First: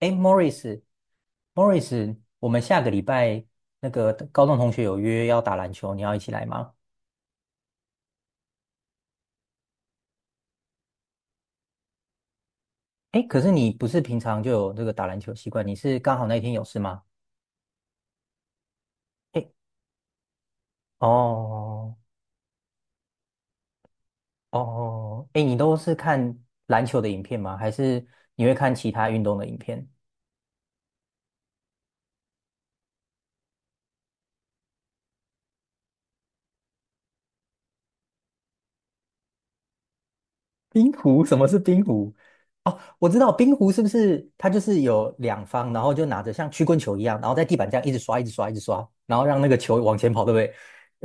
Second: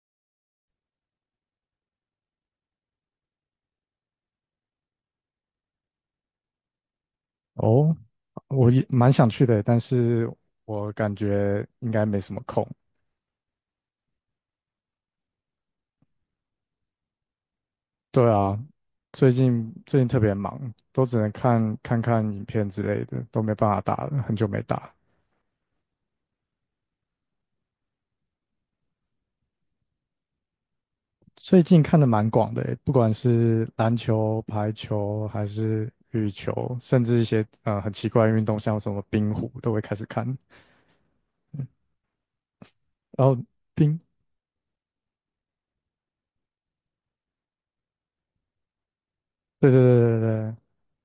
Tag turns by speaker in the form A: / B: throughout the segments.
A: 哎，Morris，Morris，我们下个礼拜那个高中同学有约要打篮球，你要一起来吗？
B: 哦，我也蛮想去的，但是我感觉应该没什么空。
A: 哎，可是你不是平常就有这个打篮球习惯，你是刚好那一天有事吗？
B: 对啊，最
A: 哎，
B: 近最近特别忙，都只能看
A: 哦
B: 看看影片之类的，都没办法打了，很久没打。
A: 哦，哎，你都是看篮球的影片吗？还是你会看其他运动的影片？
B: 最近看的蛮广的欸，不管是篮球、排球，还是羽球，甚至一些很奇怪的运动，像什么冰壶，都会开始看。
A: 冰壶？什么是冰壶？哦，我知道
B: 然后
A: 冰壶是不
B: 冰，
A: 是它就是有两方，然后就拿着像曲棍球一样，然后在地板这样一直刷，一直刷，一直刷，然后让那个
B: 对
A: 球
B: 对
A: 往前
B: 对对
A: 跑，对不
B: 对，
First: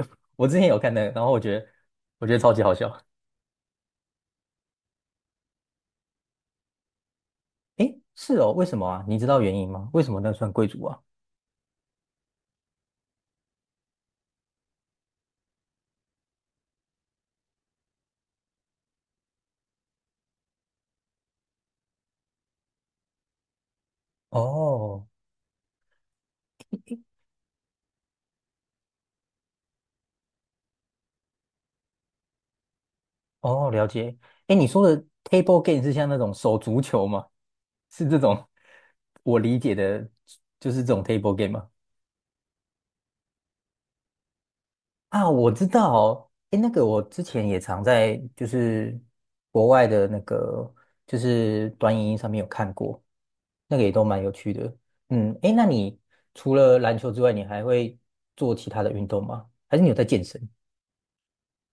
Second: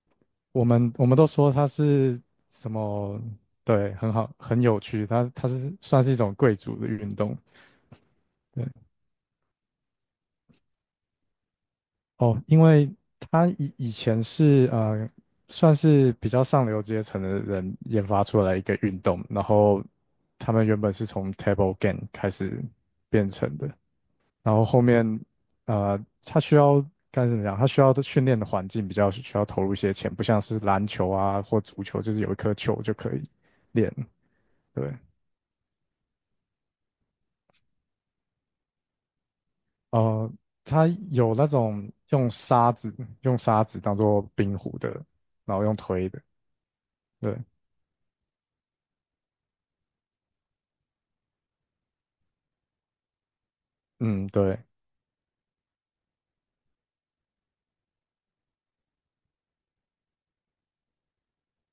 A: 对？我之
B: 我
A: 前有
B: 们
A: 看那
B: 我
A: 个，
B: 们
A: 然
B: 都
A: 后我
B: 说
A: 觉得
B: 它是
A: 我觉得超级
B: 什
A: 好笑。
B: 么？对，很好，很有趣。它是算是一种贵族的运动。
A: 诶，是哦，为
B: 对。
A: 什么啊？你知道原因吗？为什么那算贵族啊？
B: 哦，因为它以前是，算是比较上流阶层的人研发出来一个运动，然后他们原本是从 table game 开始变成的，然后后
A: 哦
B: 面呃，它需要该怎么讲？它需要的训练的环境比较需要投入一些钱，不像是篮球啊或足球，就是有一颗球就可以
A: 哦，了
B: 练。
A: 解。诶，你说
B: 对，
A: 的 table game 是像那种手足球吗？是这种我理解的，
B: 呃，
A: 就是
B: 它
A: 这种
B: 有
A: table
B: 那
A: game 吗？
B: 种用沙子当做冰壶的，
A: 啊，我
B: 然后
A: 知
B: 用推的。
A: 道，诶，那个我之
B: 对，
A: 前也常在就是国外的那个就是短影音上面有看过，那个也都蛮
B: 嗯，
A: 有趣
B: 对。
A: 的。嗯，诶，那你除了篮球之外，你还会做其他的运动吗？还是你有在健身？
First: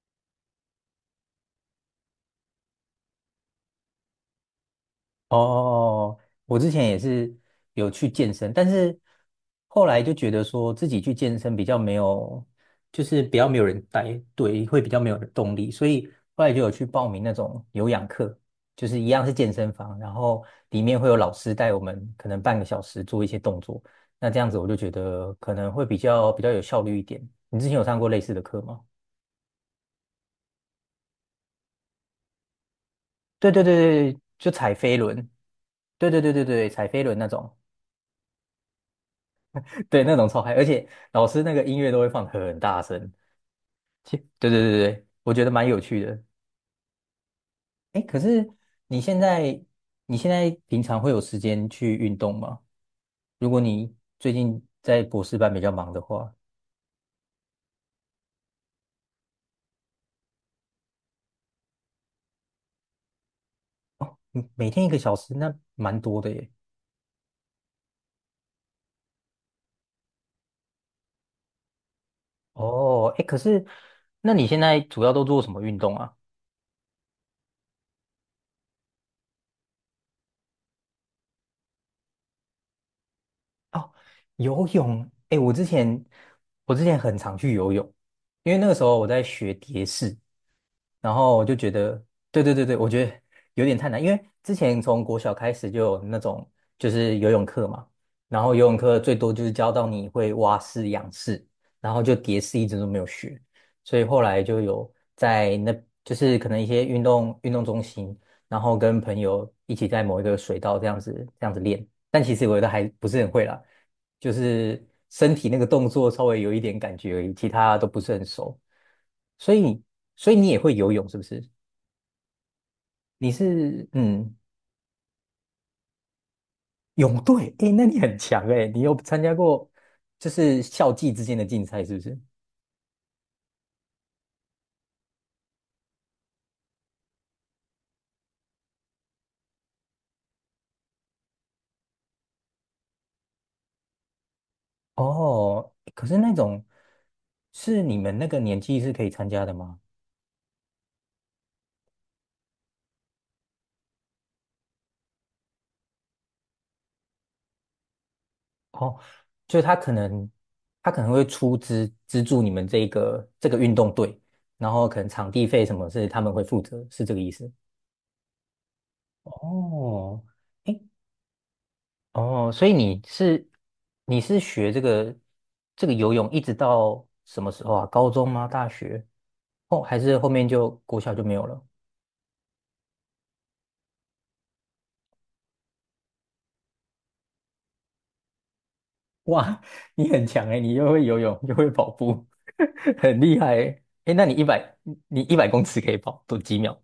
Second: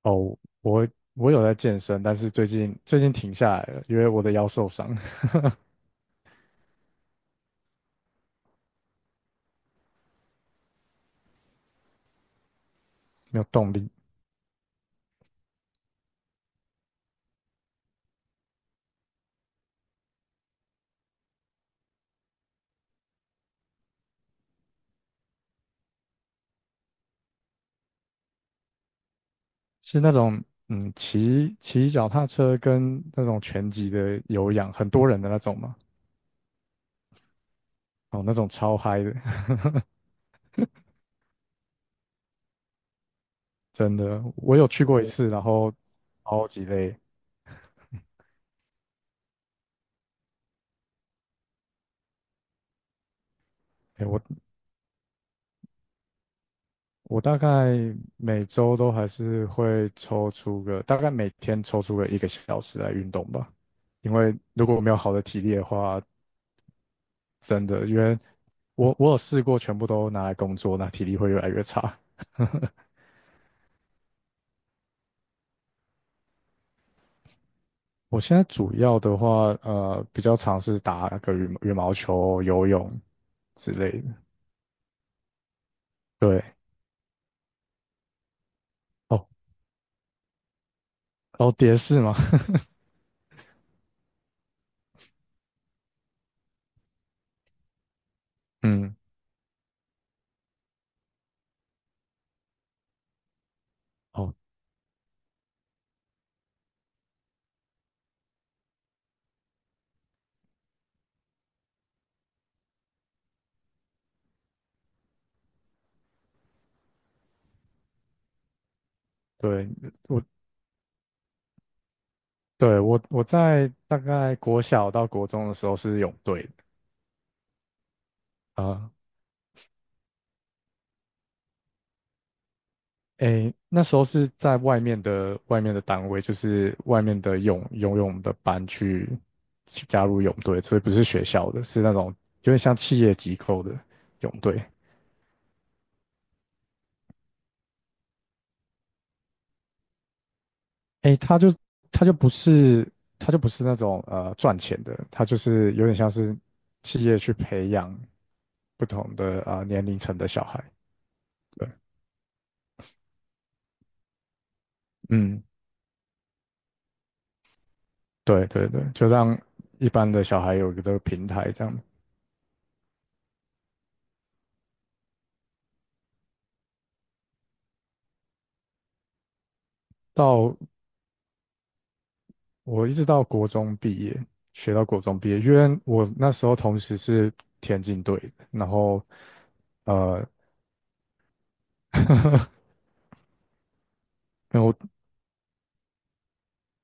B: 哦，我我有在健身，但是最近停下来了，因为我的腰受伤，
A: 哦，哦哦我之前也是有去健身，但是后来就觉得说自己去健身比较没有，就是比
B: 没有
A: 较没有
B: 动
A: 人
B: 力。
A: 带，对，会比较没有动力，所以后来就有去报名那种有氧课，就是一样是健身房，然后里面会有老师带我们，可能半个小时做一些动作，那这样子我就觉得可能会比较有效率一点。你之前有上过类似的课吗？
B: 是那种骑脚踏车跟那种
A: 对对
B: 拳击
A: 对对，
B: 的
A: 就
B: 有氧，
A: 踩
B: 很
A: 飞
B: 多
A: 轮，
B: 人的那种嘛。
A: 对对对对对，踩飞轮那种。
B: 哦，那种超嗨的，
A: 对，那种超嗨，而且老师那个音乐都会放很大声。
B: 真的，
A: 对对
B: 我有
A: 对
B: 去过一
A: 对，
B: 次，
A: 我
B: 然
A: 觉得蛮
B: 后
A: 有趣的。
B: 超级累。
A: 哎，可是你现在你现在平常会有时间去运动吗？如果你
B: 哎，我
A: 最近在博士班比较忙的话，
B: 我大概每周都还是会抽出个，大概每天抽出个一个小时来运动吧。因为
A: 嗯
B: 如
A: 每
B: 果我
A: 天一
B: 没有
A: 个
B: 好
A: 小
B: 的
A: 时
B: 体
A: 那
B: 力的
A: 蛮
B: 话，
A: 多的耶。
B: 真的，因为我有试过全部都拿来工作，那体力会越来越差。
A: 哦，哎，可是那你现在主要都做什么运动啊？
B: 我现在主要的话，比较尝试打个羽毛球、游泳之
A: 哦，
B: 类的。
A: 游泳。哎，我之前
B: 对。
A: 我之前很常去游泳，因为那个时候我在
B: 哦，
A: 学蝶式。然后我
B: 然后
A: 就觉
B: 蝶式
A: 得，
B: 吗？
A: 对 对对对，我觉得有点太难，因为之前从国小开始就有那种就是游泳课嘛，然后游泳
B: 嗯，
A: 课最多就是教到你会蛙式、仰式，然后就蝶式一直都没有学，所以后
B: 哦，
A: 来就有在那就是可能一些运动中心，然后跟朋友一起在某一个水道这样子练，但其实我觉得还不是很会啦，就是身体那个动作稍微有一点感觉而已，其他都不是很熟。所
B: 对，
A: 以，
B: 我
A: 所以你也会游泳是不是？
B: 我
A: 你
B: 在
A: 是
B: 大概国小到国中的时候是泳队的。
A: 泳队，诶，那你很强诶，你
B: 啊、
A: 有参加过就是校际之间的竞赛是不是？
B: 诶，那时候是在外面的单位，就是外面的游泳的班去加入泳队，所以不是学校的，是那种有点像企业机构的泳队。
A: 哦，可是那种是你们那个年纪是可以参加的吗？
B: 诶，他就不是他就不是那种赚钱的，他就是有点像是企业去培养不
A: 哦，
B: 同的啊、
A: 就他
B: 年
A: 可
B: 龄层的
A: 能
B: 小孩。
A: 他可能会出
B: 对，
A: 资资助你们这个运动队，然后可能场
B: 嗯，
A: 地费什么是他们会负责，是这个意思
B: 对对对，就让一般
A: 哦，
B: 的小孩有一
A: 诶，
B: 个平台这样。
A: 哦，所以你是学这个游泳一直到什么时候啊？高中吗？大学？哦，还是后面
B: 到
A: 就国小就没有了？
B: 我一直到国中毕业，学到国中毕业，因为我那时候同时是田径队的，然后
A: 哇，你很
B: 呃，
A: 强诶，你又会游泳又会跑步，很厉害诶。诶，那
B: 没有，
A: 你100公尺可以跑多几秒？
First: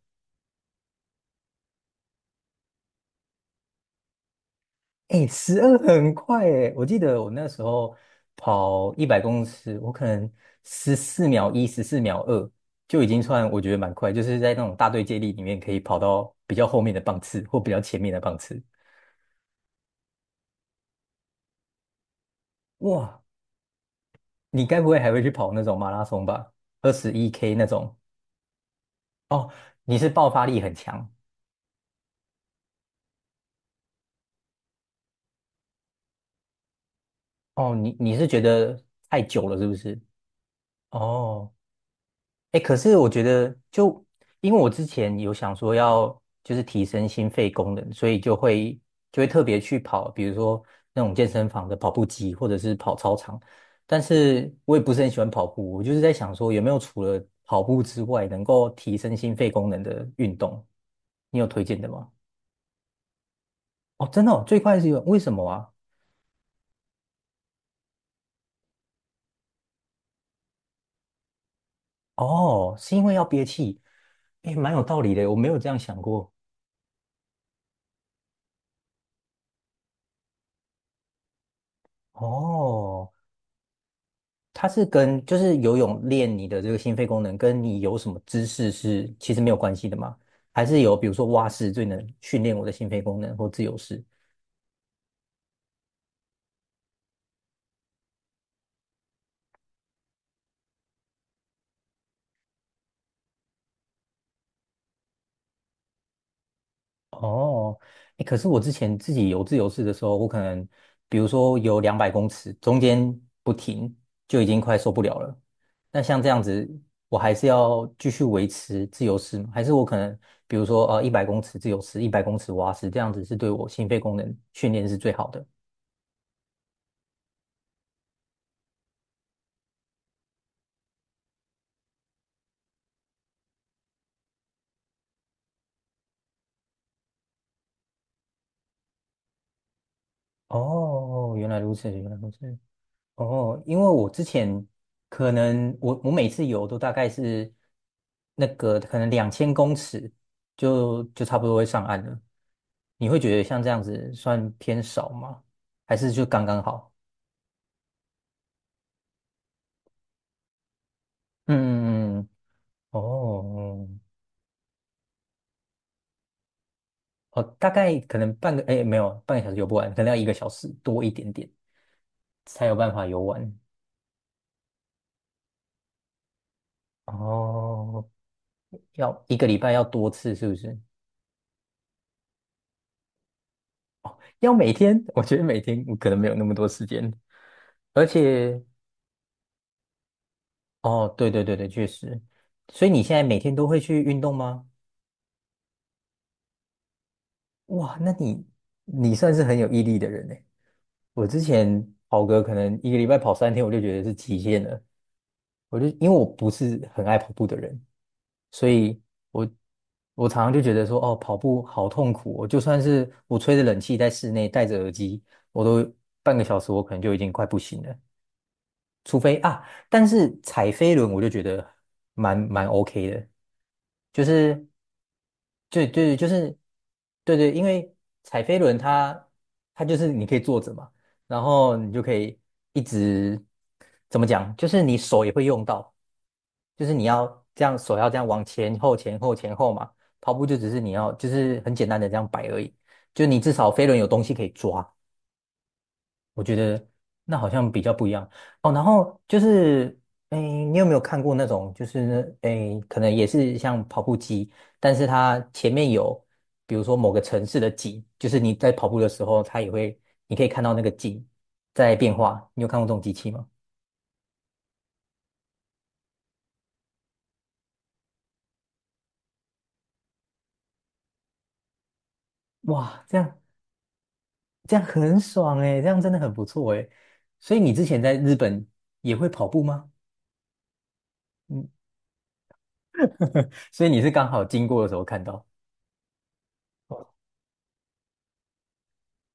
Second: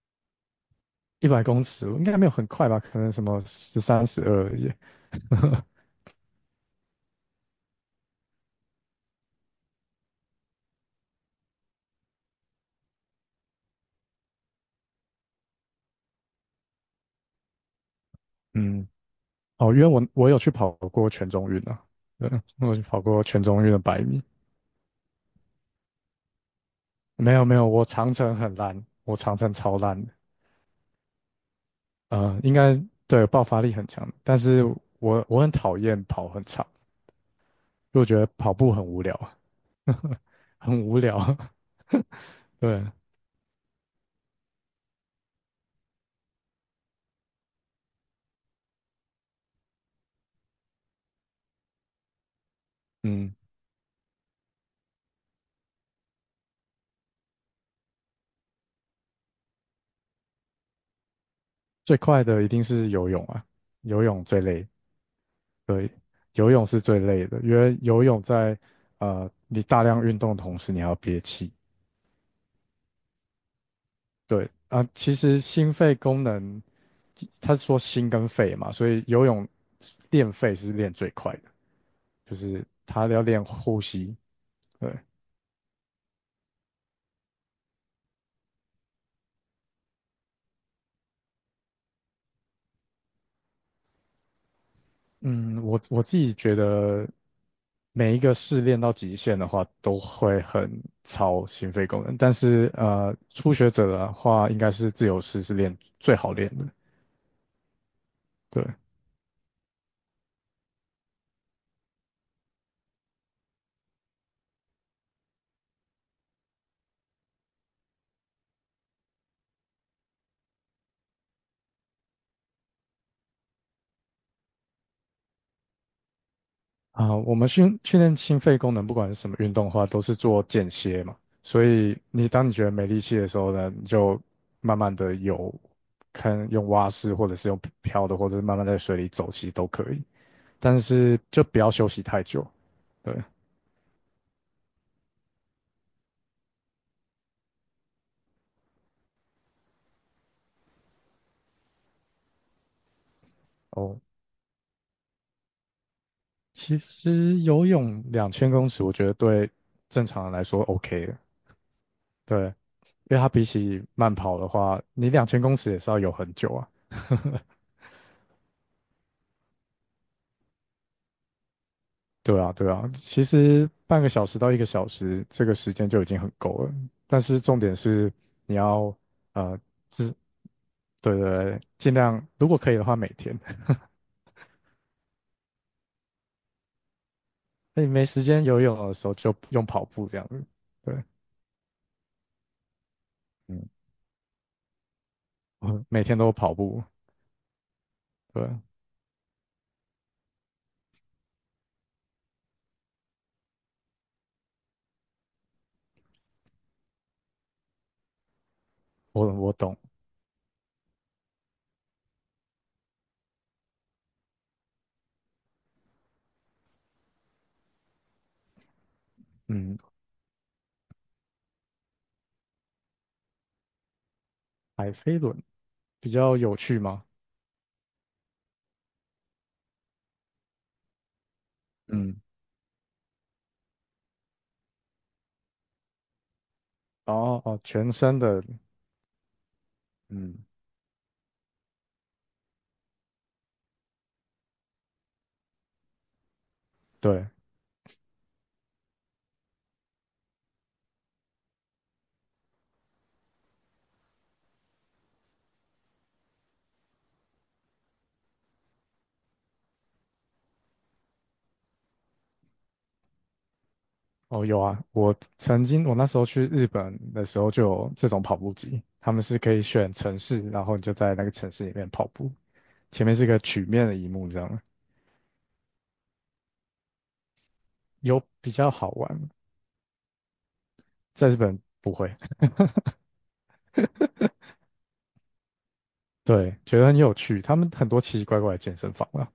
B: 100公尺，应该没有很快吧，可能什么13、12而已。
A: 哎，十 二很快哎！我记得我那时候跑一百公尺，我可能十四秒一、十四秒二就已经算我觉得蛮快，就是在那种大队接力里面可以跑到比较后面的棒次或比较前面的棒次。
B: 嗯，哦，因为我有去跑过全中运啊，对，我有去跑过
A: 哇，
B: 全中运的百米。
A: 你该不会还会去跑那种马拉松吧？二十一
B: 没有
A: K
B: 没
A: 那
B: 有，我
A: 种？
B: 长程很烂，我长
A: 哦，
B: 程超
A: 你
B: 烂
A: 是
B: 的。
A: 爆发力很强
B: 应该对，爆发力很强，但是我很讨厌跑很长，
A: 哦，你
B: 就
A: 你
B: 觉
A: 是
B: 得
A: 觉
B: 跑步
A: 得
B: 很无聊，
A: 太久了是不是？
B: 很无聊。
A: 哦，哎，可
B: 对，
A: 是我觉得就，因为我之前有想说要就是提升心肺功能，所以就会就会特别去跑，比如说那种健身房的跑步机，或者是跑操
B: 嗯，
A: 场。但是我也不是很喜欢跑步，我就是在想说有没有除了跑步之外，能够提升心肺功能的运动，你有推荐的
B: 最
A: 吗？
B: 快的一定是游泳啊，游
A: 哦，真
B: 泳
A: 的
B: 最
A: 哦，最
B: 累，
A: 快是有，为什么啊？
B: 对，游泳是最累的，因为游泳在你大量运动的同时，你还要憋气。
A: 哦，是因为要憋气，
B: 对
A: 哎，蛮有
B: 啊，
A: 道理
B: 其
A: 的，我
B: 实
A: 没有这
B: 心
A: 样
B: 肺
A: 想
B: 功
A: 过。
B: 能，他是说心跟肺嘛，所以游泳练肺是练最快的，就是他
A: 哦，
B: 要练呼吸。
A: 它是
B: 对，
A: 跟就是游泳练你的这个心肺功能，跟你有什么姿势是其实没有关系的吗？还是有比如说蛙式最能训练我的心肺功能，或自由式？
B: 嗯，我自己觉得每一个试练到极限的话，都会很超心肺功能。但是初学者的话，应该是自由式是练最好练的。
A: 哦，欸可是我之
B: 对
A: 前自己游自由式的时候，我可能比如说游200公尺，中间不停就已经快受不了了。那像这样子，我还是要继续维持自由式吗？还是我可能比如说一百公尺自由式，一百公尺蛙式，这样子是对我心肺功能训练是最好的？
B: 啊，我们训练心肺功能，不管是什么运动的话，都是做间歇嘛。所以你当你觉得没力气的时候呢，你就慢慢的游，看用蛙式或者是用漂的，或者是慢慢在水里走，其实都可以。
A: 哦，
B: 但是
A: 哦哦
B: 就
A: 原来
B: 不要
A: 如
B: 休
A: 此，
B: 息
A: 原来
B: 太
A: 如
B: 久。
A: 此。
B: 对。
A: 哦，因为我之前可能我每次游都大概是那个可能2000公尺就差不多会上岸了。你会觉得像这样
B: 哦，
A: 子算偏少吗？还是就刚刚
B: 其
A: 好？
B: 实游泳两千公尺，我觉得对正常人来说 OK 的，
A: 嗯，嗯嗯
B: 对，因为它比起
A: 哦，
B: 慢跑的话，你两千公尺也是要游很久啊。
A: 哦，大概可能半个，哎，没有，半个小时游不完，可能要一个小时多一点点
B: 对啊，
A: 才
B: 对
A: 有
B: 啊，
A: 办法游
B: 其
A: 完。
B: 实半个小时到一个小时这个时间就已经很够了，但是重点
A: 哦，
B: 是你要
A: 要一个礼
B: 呃，
A: 拜要多
B: 自
A: 次，是不是？
B: 对对对，尽量如果可以的话每天，
A: 要每天，我觉得每天我可能没有那么多时间，
B: 那你没
A: 而
B: 时间游
A: 且，
B: 泳的时候就用跑步这样子，对，
A: 哦，对对对对，确实。所以你现在每天都
B: 嗯，
A: 会去运动吗？
B: 我每天都跑步，
A: 哇，那你
B: 对，
A: 你算是很有毅力的人呢。我之前跑个可能一个礼拜跑三天，我就觉得是极限了。我就因为我不是很爱跑步的人，所以
B: 我
A: 我
B: 我懂，
A: 我常常就觉得说，哦，跑步好痛苦哦。我就算是我吹着冷气在室内，戴着耳机，我都半个小时，我可能就已经快不行了。除非啊，
B: 嗯。
A: 但是踩飞轮我就觉得蛮 OK 的，就是
B: 海飞轮
A: 对
B: 比
A: 对就
B: 较有
A: 是
B: 趣吗？
A: 对对，因为踩飞轮它就是你可以坐着嘛，然后你就可
B: 嗯，
A: 以一直怎么讲，就是你手也会用到，就是你
B: 哦
A: 要
B: 哦，
A: 这样
B: 全
A: 手要这
B: 身
A: 样
B: 的，
A: 往前后前后前后嘛，跑
B: 嗯，
A: 步就只是你要就是很简单的这样摆而已，就你至少飞轮有东西可以抓。我觉得
B: 对，
A: 那好像比较不一样哦。然后就是，哎，你有没有看过那种，就是哎，可能也是像跑步机，但是它前面有，比如说某个城市的景，就是你在跑步的时候，它也会，你可以看到那个景在变化。你有看过这种机器吗？
B: 哦有啊，我曾经我那时候去日本的时候就有这种跑步机，他们是可以选城市，然后你就在那个城市里面跑步，
A: 哇，
B: 前面
A: 这
B: 是一个
A: 样
B: 曲面的荧幕这样，
A: 这样很爽哎，这样真的很不错哎。所以你之前在
B: 有
A: 日
B: 比
A: 本
B: 较好
A: 也会
B: 玩，
A: 跑步吗？
B: 在日本
A: 嗯，
B: 不会，
A: 所以你是刚好经过的时候看到。
B: 对，觉得很有趣，他们很多奇奇怪怪的健身房啊，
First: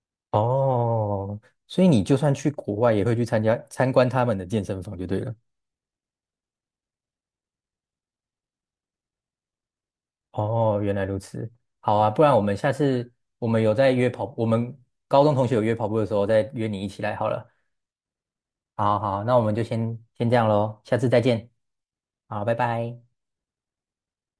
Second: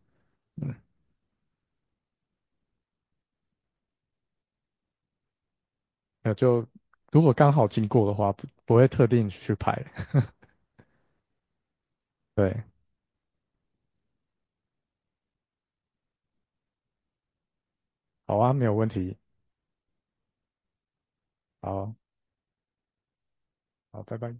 B: 嗯，
A: 哦，所以你就算去国外，也会去参加参观他们的健身房就对了。
B: 那就如果刚好经过的话，不会特定去拍，
A: 哦，原来如此。好啊，不然我们
B: 对，
A: 下次我们有在约跑，我们高中同学有约跑步的时候，再约你一起来好了。
B: 好啊，没有问
A: 好
B: 题，
A: 好，那我们就先这样喽，下次再见。
B: 好，
A: 好，拜拜。
B: 好，拜拜。